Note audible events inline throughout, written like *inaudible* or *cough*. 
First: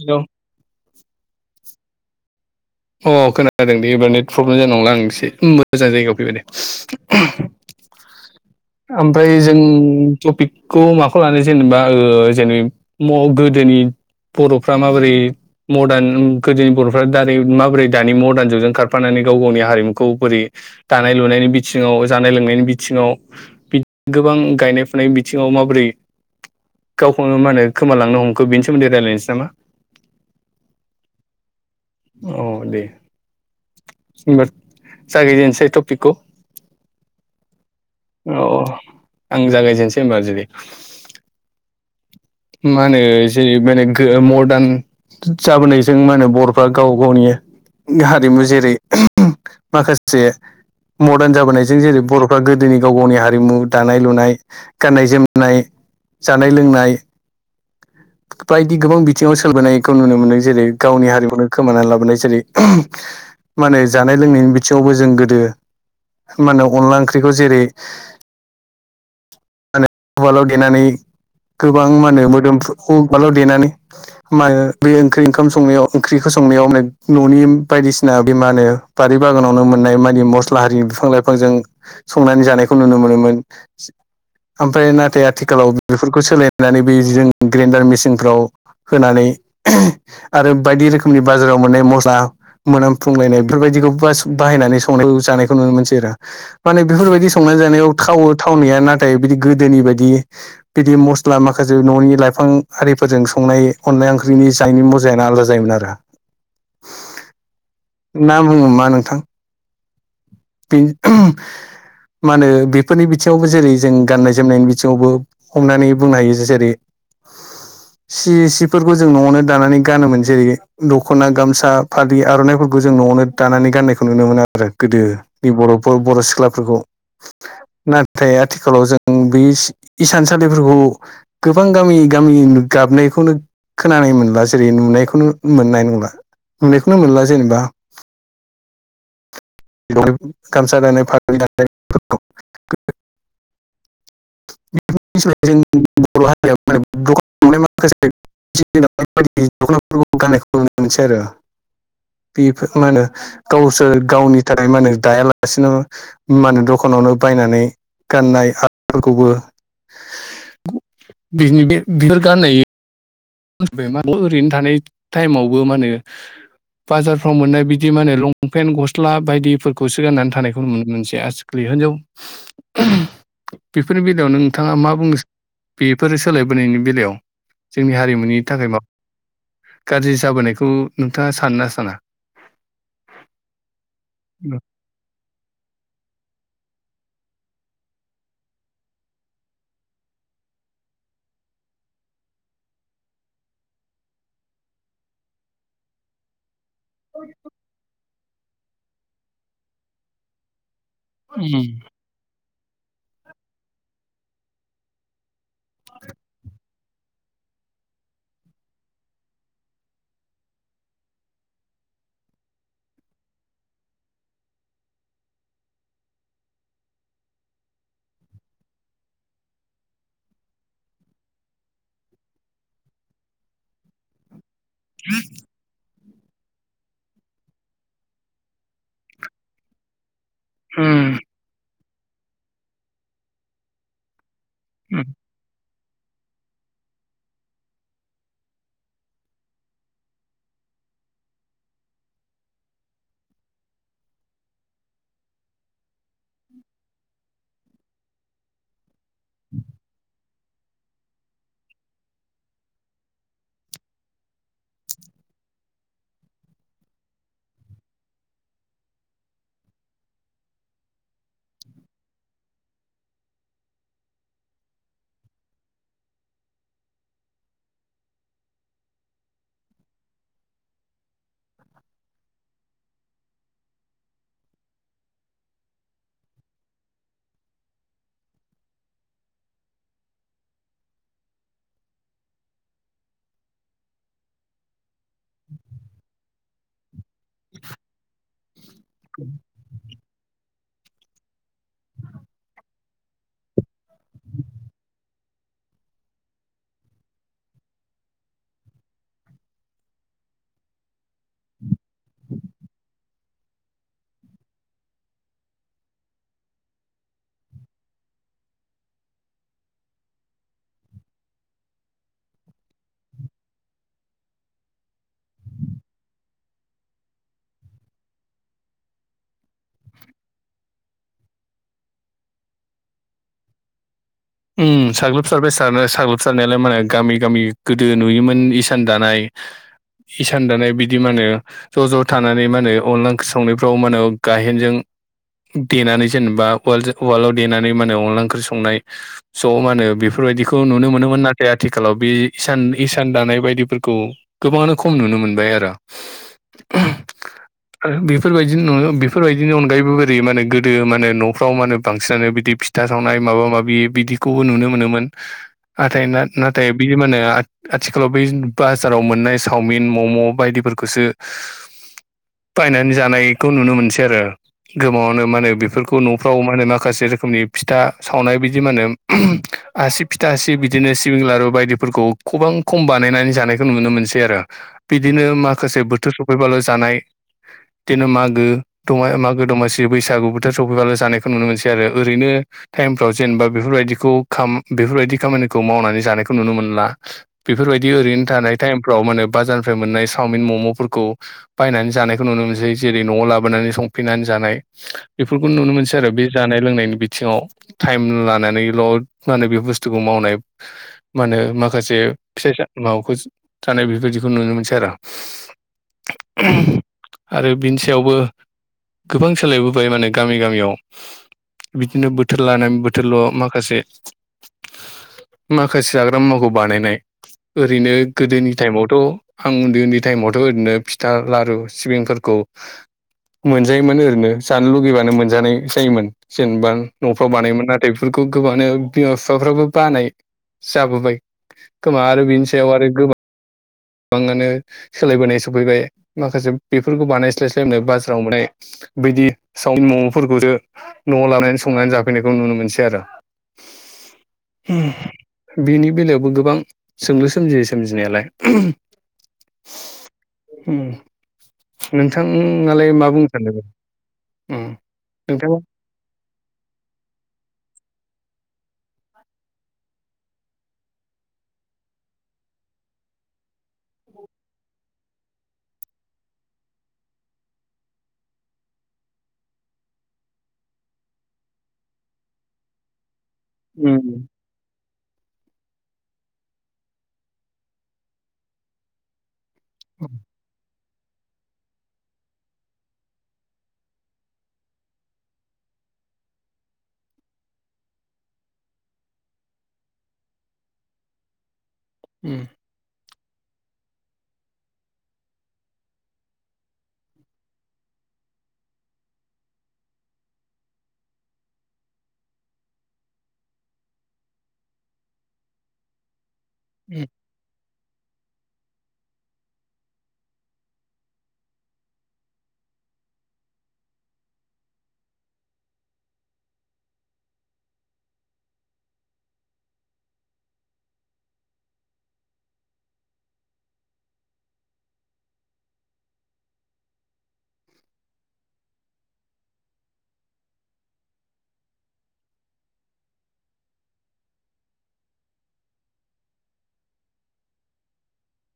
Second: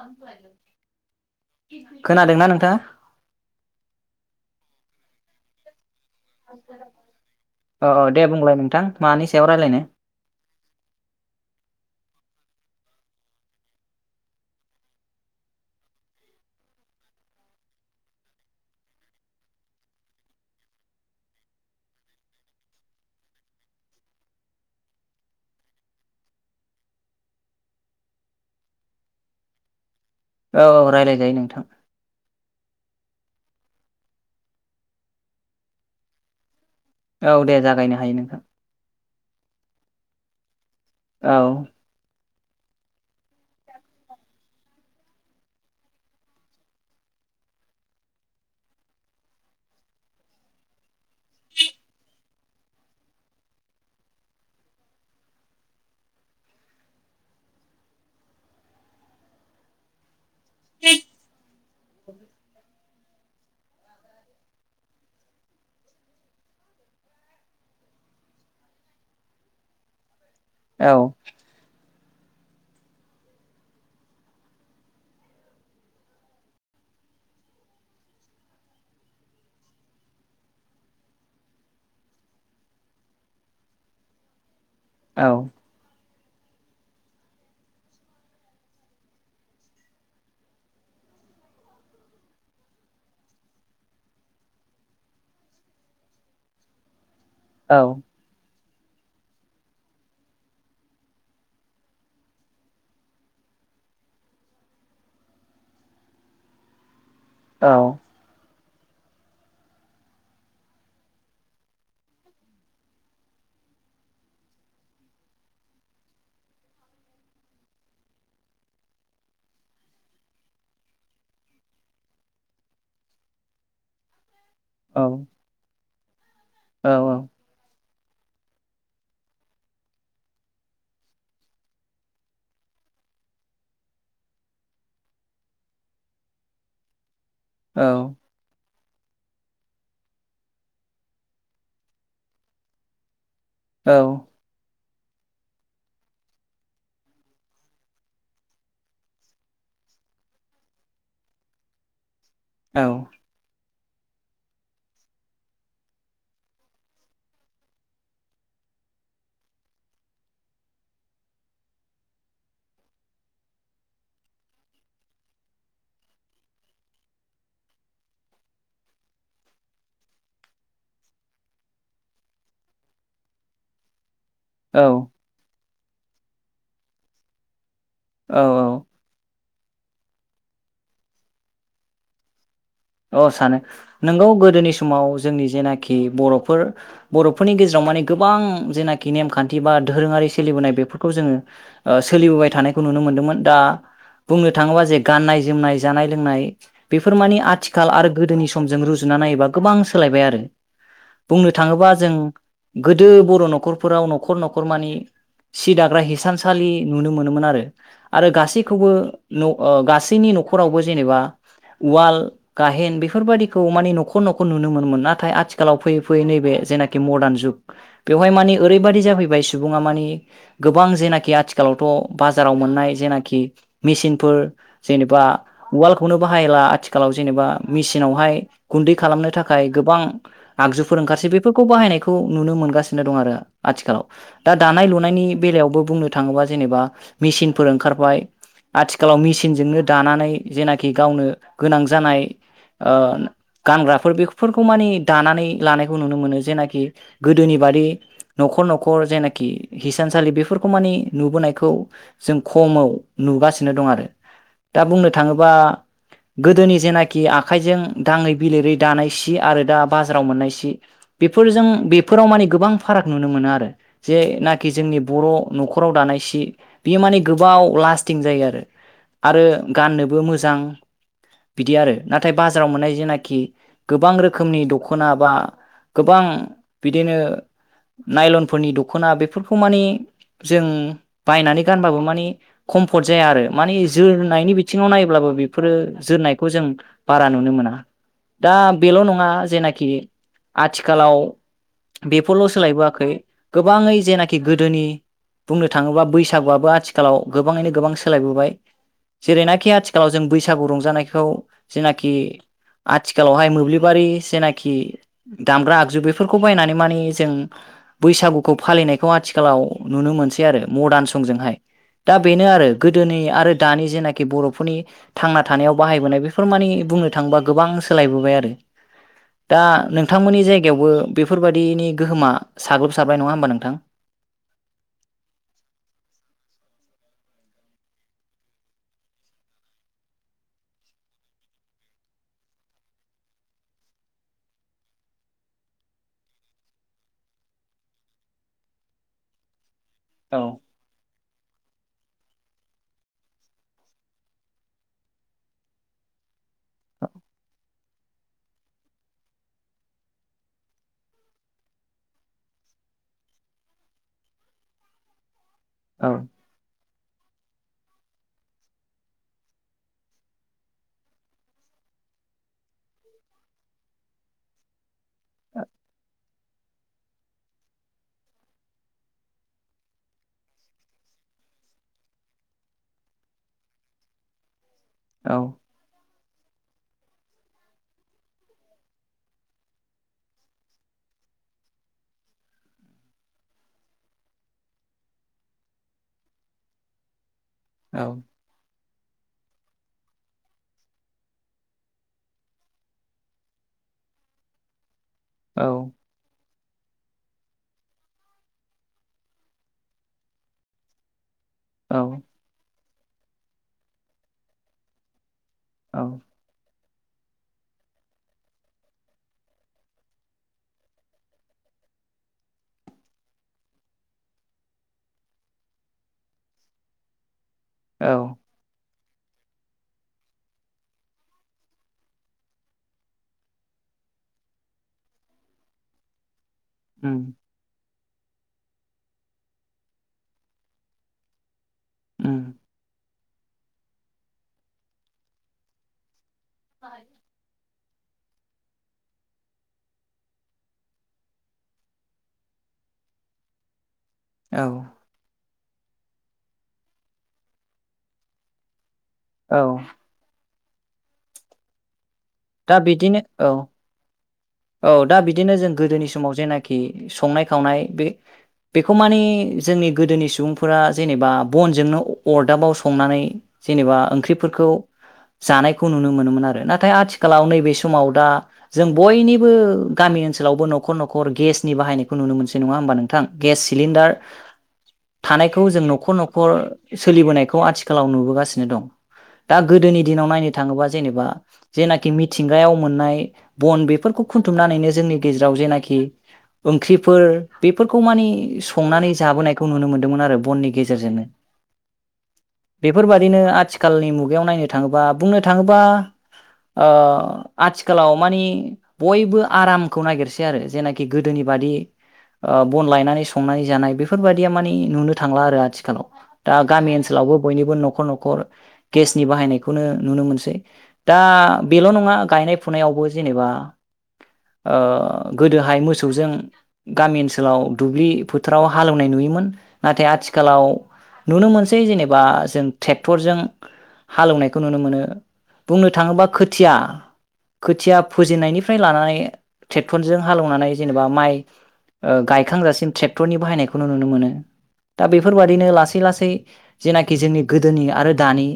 Hello खोनादों ना नों अ खोनादों बे एबा नेटवर्क मोजांं नंलां एसे मोजां जायगायाव औ औ दे बुंलाय नोंथां मानि ओमफ्राय सायाव जों रायलायनो टपिकखौ माखौ लानो जेनेबा ओ दिनै म गोदोनि बर'फ्रा माबोरै मदार्न गोदोनि बर'फ्रा दारै मा बोरै दानि मदार्न जुगजों खारफानानै गाव गावनि हारिमुखौ बोरै दानाय लुनायनि बिथिङाव, जानाय लोंनायनि बिथिङाव बि गोबां गायनाय फुनाय बिथिङाव माबोरै गावखौनो मा होनो खोमालांनो हमखो बेनि सोमोन्दै रायलायनोसै नामा? औ रायलायजायो नोंथां। *unintelligible* जागायजेनोसै टपिकखौ। औ दे जागायनो हायो नोंथां। अ आं जागायजेननोसै होनबा जुदि औ मा होनो जेरै माने गो मदार्न जाबोनायजों मा होनो बर'फ्रा गाव गावनि हारिमु जेरै *unintelligible* माखासे मदार्न जाबोनायजों जेरै बर'फ्रा गोदोनि गाव गावनि हारिमु दानाय लुनाय, गाननाय जोमनाय, जानाय लोंनाय बायदि गोबां बिथिङाव सोलबोनायखौ नुनो मोननाय जेरै गावनि हारिमुनो खोमानानै लाबोनाय जेरै *unintelligible* मा होनो जानाय लोंनायनि बिथिङावबो जों गोदो मा होनो अनला ओंख्रिखौ ओ जेरै *unintelligible* उवालाव देनानै औ गोबा मा होनो मोदोमफ्रु *unintelligible* उवालाव देनानै मा होनो बे ओंख्रि ओंखाम संनायाव ओंख्रिखौ संनायाव *unintelligible* न'नि बायदिसिना बे मा ओनो बारि बागानावनो मोननाय मादि मस्ला हारि बिफां लाइफांजों संनानै जानायखौ नुनो मोनोमोन। ओमफ्राय औ नाथाय आथिखालाव बे फोरखौ सोलाय नानै जों ग्रेनडार मेसिनफ्राव होनानै *unintelligible* आरो बायदि रोखोमनि बाजाराव मोननाय मस्ला मोनामफुंलायनाय बेफोरबायदिखौ बास बाहायनानै संनाय जानायखौ नुनो मोनसै आरो माने बेफोरबायदि स संनाय जानायाव औ थावो था थावनाया नाथाय बिदि गोदोनि बायदि बिदि मस ला माखासे न'नि लाइफां आरिफोरजों संनाय अनला ओंख्रिनि जानायनि मजायानो आलदा जायोमोन आरो औ नाम हमा नोंथां बे *unintelligible* मा होनो बेफोरनि बिथिङावबो जेरै जों गाननाय जोमनायनि बिथिङावबो हमनानै बुंनो हायो जेरै सि सिफोरखौ जों न'आवनो दानानै गानोमोन जेरै द'खना गामसा फालि आर'नाइफोरखौ जों न'आवनो दानानै गाननायखौ नुनो मोनो आरो औ गोदो निबर' बर' सिख्ला *inaudible* औ ओमफ्राय आथिखालाव जों बे इसानसालिफोरखौ गोबां गामि गामि गाबनायखौनो खोनानाय मोनला जेरै नुनायखौनो मोननाय नंला नुनायखौनो मोनला जों जेनबा औ गामसा दानाय फालि दानाय फोरखौ औ *unintelligible* बे फो माहोनो गाव स सोर गावनि थाखाय मा होनो दायालासिनो मा होनो दखानावनो बायनानै गाननाय आदफोरखौबो *unintelligible* ओरैनो थानाय टाइमावबो मा होनो बाजारफ्राव मोननाय बिदि मा होन लंपेन गस्ला बायदिफोरखौसो गाननानै थानायखौ नुनो मोनसे आजिखालि होनजाव बेफोरनि नोंथाङा औ मा बुंनो सा बेफोरो सोलायबोनायनि बेलायाव जोंनि औ नि थाखाय औ बा गाज्रि जाबोनायखौ नोंथाङा सानोना साना अ सानो नोंगौ गोदोनि समाव जोंनि जेनाखि बर'फोर बर' फोरनि गेजेराव माने गोबां जेनाकि नेमखान्थि बा दोहोरोङारि सोलिबोनाय बेफोरखौ जोङो ओ सोलिबोबाय थानायखौ नुनो मोन्दोंमोन दा बुंनो थाङोबा जे गाननाय जोमनाय जानाय लोंनाय बेफोर माने आथिख आरो गोदोनि समजों रुजुना नायोबा गोबां सोलायबाय आरो बुंनो उम थाङोबा जों गोदो बर' न'खरफोराव न'खर न'खर मानि सि दाग्रा हिसानसालि नुनो मोनोमोन आरो आरो गासैखौबो न' ओ गासैनि न'खरावबो जेनेबा उवाल गाहेन बेफोरबादिखौ माने न'खर न'खर नुनो मोनोमोन नाथाय आथिखालाव फैयै फैयै नैबे जेनाकि मडार्न जुग बेवहाय माने ओरैबादि जाफैबाय सुबुङा माने गोबां जेनाकि आथिखालावथ' बाजाराव मोननाय जेनाकि मिसिनफोर जेनेबा उवाल खौनो बाहायला आथिखालाव ज जेनेबा मिसिनावहाय गुन्दै खालामनो थाखाय गोबां आगजुफोर उम ओंखारसै बेफोरखौ बाहायनाय खौ नुनो मोनगासिनो दं आरो आथिखालाव दा दानाय लुनायनि बेलायावबो बुंनो थाङोबा जेबा मिसिनफोर ओंखारबाय आथिखालाव मिसिनजोंनो दानानै जेनाकि गावनो गोनां ज जानाय ओ गानग्राफोर बेखौफोरखौ मानि दानानै लानायखौ नुनो मोनो जेनाखि गोदोनि बादि न'खर न'खर जेनाकि हिसानसालि बेफोरखौ मानि नुबोनायखौ जों खमाव नुगासिनो दं आरो दा बुंनो थाङोबा गोदोनि जेनाकि आखाइजों दाङै बिलिरै दानाय सि आरो दा बाजाराव मोननाय सि बेफोरजों बेफोराव माने गोबां फाराग नुनो मोना आरो जेनाकि जोंनि बर' न'खराव दानाय सि बेयो माने गोबाव लास्टिं जायो आरो आरो गाननोबो मोजां बिदि आरो नाथाय बाजाराव मोननाय जेनाखि गोबां रोखोमनि दख'ना बा गोबां बिदिनो नायलनफोरनि दख'ना बेफोरखौ मानि जों बायनानै गानबाबो माने कम्फर्ट जाया आरो माने जोनायनि बिथिङाव नाय *unintelligible* बिफोरो जोननाय खौ जों बारा नुनो मोना दा बेल' नङा जेनाखि आथिखालाव बेफोरल' सोलायबोआखै गोबाङै जेनाखि गोदोनि बुंनो थाङोबा बैसागुआबो आथिखालाव गोबाङैनो गोबां सोलायबोबाय जेरैनाखि आथिखालाव जों बैसागु रंजानायख खौ जेनाखि आथिखालावहाय मोब्लिबारि जेनाखि दामग्रा आगजु बेफोरखौ बायनानै माने जों बैसागुखौ फालिनायखौ आथिखालाव नुनो मोनसै आरो मदान संजोंहाय दा बेनो आरो गोदोनि आरो दानि जेनाकि बर'फोरनि थांना थानायाव बाहायबोनाय बेफोर मानि बुंनो थाङोबा गोबां सोलायबोबाय आरो दा नोंथांमोननि जायगायावबो बेफोरबादिनि गोहोमा साग्लोबसारबाय नङा होमबा नोंथ उम साग्लोबसारबाय सारना साग्लोबसारनायालाय माने गामि गामि गोदो नुयोमोन इसान दानाय इसान दानाय बिदि माने ज' ज' थानानै माने अनला ओंख्रि संनायफ्राव माने गाहेनजों देनानै जेनेबा वर्ल्डजों वर्ल्डआव देनानै माने अनला ओंख्रि संनाय ज' मा होनो औ बेफोरबायदिखौ नुनो मोनोमोन नाथ थाय आथिखालाव बे इसान हिसान दानाय बायदिफोरखौ गोबाङानो खम नुनो मोनबाय आरो ओ बेफोरबायदि नु *unintelligible* बेफोरबायदिनि अनगायैबो बोरै माने गोदो माने न'फ्राव माने बांसिनानो बिदिख फिथा सावनाय माबा माबि बिदि खौबो नुनो मोनोमोन आथाय औ ना नाथाय बियो माहोनो आथ आथिखालाव बै ज बाजाराव मोननाय सावमिन मम' बायदिफोरखौसो बायनानै जानायखौ नुनो मोनसै आरो गोबाङावनो मा होनो बेफोरखौ न'फ्राव मा होनो माखासे रोखोमनि फिथा सावनाय बिदि माहोनो आसि फिथा आसि बिदिनो सिबिं लारु बायदिफोरखौ खबां खम बानायनानै जानायखौ नुनो मोनसै आरो बिदिनो औ माखासे बोथोर फ सफैबाल' जानाय दिनो मागो दमा मागो दमासि बैसागु बोथोर सफैबाल' जानायखौ नुनो मोनसै आरो ओरैनो टाइमफ्राव जेनेबा बेफोरबायदिख खौ खाम बेफोरबायदि खामानिखौ मावनानै जानायखौ नुनो मोनला बेफोरबायदि औ ओरैनो थानाय टाइमफ्राव मा होनो बाजारनिफ्राय मोननाय सावमिन मम'फोरखौ बायनानै जानायखौ नुनो मोनसै जेरै न'आव लाबोनानै संफिनानै जानाय बेफोरखौ नुनो औ मोनसै आरो बे जानाय लोंनायनि बिथिङाव थाइम लानानै ल'द माने बे बुस्थुखौ मावनाय मा होनो माखासे औ फिसा *unintelligible* सा मावखोस थानाय बेफोरबायदिखौ नुनो मोनसै आरो औ आरो बिनि सायावबो गोबां सोलायबोबाय माने गामि गामियाव बिदिनो बोथोर लानानै बोथोरल' माख खासे माखासे जाग्रा मुवाखौ बानायनाय ओरैनो औ गोदोनि टाइमावथ' आं उन्दै उन्दै टाइमावथ' ओरैनो फिथा लारु सिबिंफोरखौ मोनजायोमोन ओरैनो जानो लुगैबानो मोनजानाय जायोमोन। जेनबा उम न'फ्राव बानायोमोन नाथाय बेफोर गोबाङानो ओ बिमा- बिफाफ्राबो बानाय जाबोबाय खोमा आरो उम बिनि सायाव आरो गोबां गोबाङानो सोलायबोनाय सफैबाय माखासे बेफोरखौ बानायस्लायस्लायनो बास जाव माने बेदि सावमिन म'म'फोरखौसो न'आव लानानै संनानै जाफैनायखौ नुनो मोनसै आरो औ *unintelligible* होम बेनि बेलायाव ओ गोबां सोंलु सोमजियो सोमजिनायालाय औ अम नों दा थाङालाय मा बिदिनो बुंनो औ सानदोंमोन औ दा बिदिनो जों गोदोनि समाव जेनाखि संनाय खावनाय बे बेखौ माने जोंनि गोदोनि सुबुंफोरा जेनेबा बनजोंनो अरदाबाव संनानै जेनेबा ओंख्रिफोरखौ जानायखौ नुनो मोनोमोन आरो नाथाय आथिखालाव नैबे समाव दा जों बयनि बो गामि ओनसोलावबो न'खर-न'खर गेसनि बाहायनायखौ नुनो मोनसै नंङा होमबा नों थां गेस सिलिन्दार उम थानायखौ जों न'खर-न'खर सोलिबोनायखौ आथिखालाव नुबोगासिनो दं। दा गोदोनि उम दिनाव नायनो थाङो बा जेनेबा जेनाखि मिथिंगायाव मोननाय बन बेफोरखौ खुन्थुमनानैनो जोंनि गेजेराव जेनाखि ओंख्रिफोर बेफोरखौ मानि संनानै जाबोनायखौ नुनो मोन्दोंमोनआरो बननि गेजेरजों नो बेफोरबा दिनो आथिखालनि मुगायाव नायनो थांङोबा बुंनो थाङोबा ओ आथिखालाव मानि बयबो आरामखौ नागिरसैआरो जेनोखि गोदोनि बादि ओ बन लायनानै संनानै जानाय बेफोरबायदिया मानि नुनो थांलाआरो आथिखालाव। दा गामि उम ओनसावबो बयनिबो न खर-न'खर गेसनि बाहायनायखौनो नुनोमोनसै दा बेल नंङा गायनाय फुनायावबो जेनेबा ओ गोदोहाय मोसौजों गामि ओनसोलाव दुब्लि फोथाराव हालौवनाय नुयोमोन नाथाय आथिखालाव नुनो मोनसै जेनेबा जों ट्रेक्टरजों हालौवनायखौ नुनोमोनो बुंनो थाङोबा खोथिया-खोथिया फोजेननायनि फाय लानानै ट्रेक्टरजों हालेवनानै जेनेबा माइ गायखांजासिम ट्रेक्टरनि बाहायनायखौ नुनोमोनो दा बेफोरबादिनो लासै लासै जेनाखि जोंनि गोदोनि आरो दानि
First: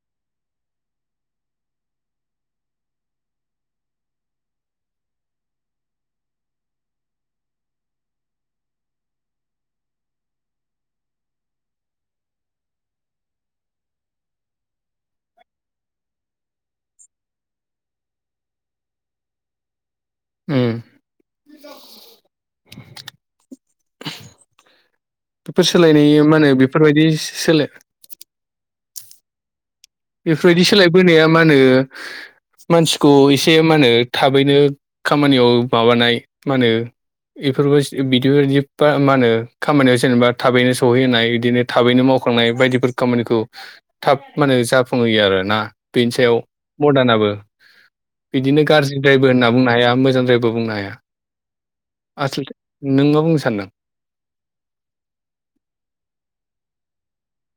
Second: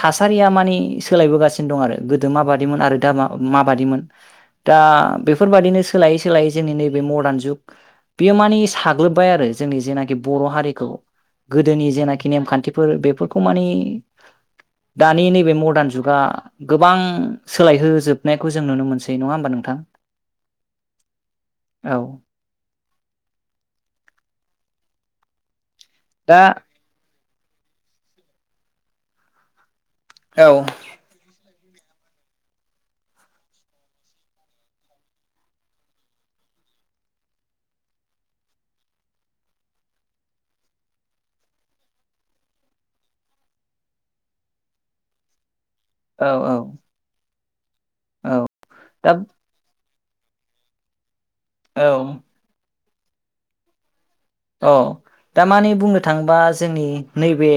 थासारिया मानि सोलायबोगासिनो दंआरो गोदो माबादिमोन आरो दा मा माबादिमोन। दा बेफोरबादिनो सोलायै-सोलायै जोंनि नैबे मदार्न जुग बेयो मानि साग्लोबबायआरो जोंनि जेनाखि बर'हारिखौ गोदोनि जेनाखि नेमखान्थिफोर बेफोरखौ मानि दानि नैबे मडार्न जुगा गोबां सोलायहोजोबनायखौ जों नुनो मोनसै। नंङा होमबा नोंथां। उम औ फोर सोलायनाय यो दा माने बेफोरबायदि सोलो बेफोरबायदि औ सोलायबोनाया माहोनो मानसिखौ इसे माहोनो थाबैनो खामानियाव माबानाय माहोनो इफोरबास बिदिबादिब माहोनो खामानियाव जेनेबा थाबैनो सहैहोनाय इदिनो थाबैनो मावखांनाय बायदिफोर खामानिखौ थाब मानो जाब फुंहोयो आरोना। बेनि औ सायाव मरदानाबो औ बिदिनो दा गाज्रिद्रायबो होनना बुंनोहाया मो जों जेबो बुंनो हाया। औ आसलथे नों मा बुंनो सान्दों। अह दा माने बुंनो थाङोबा जोंनि नैबे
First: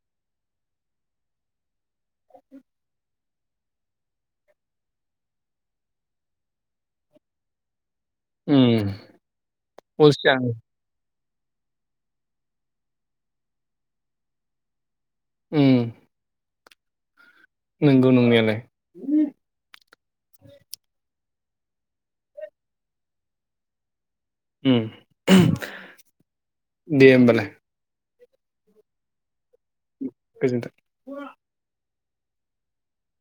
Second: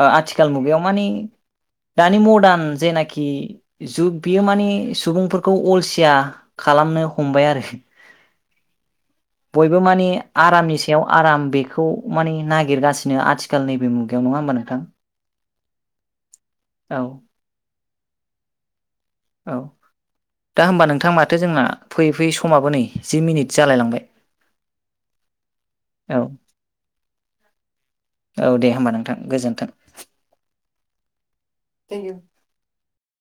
ओ आथिखाल मुगायाव मानि दानि मरदान जेनाखि जुग बेयो मानि सुबुंफोरखौ अलसिया खालामनो हमबाय आरो। उम बयबो माने अलसिया आरामनि सायाव आराम बेखौ माने नागिरगासिनो आथिखाल नैबे मुगायाव नङा ओमबा नों थां अम औ नोंगौ नंनायालाय। औ दा होमबा नोंथां माथो जोंना फैयै फैयै समाबो नै जि मिनिट जालायलांबाय। उम औ दे ओमबालाय। औ दे होमबा नोंथां गोजोनथों। गोजोनथो। *unintelligible*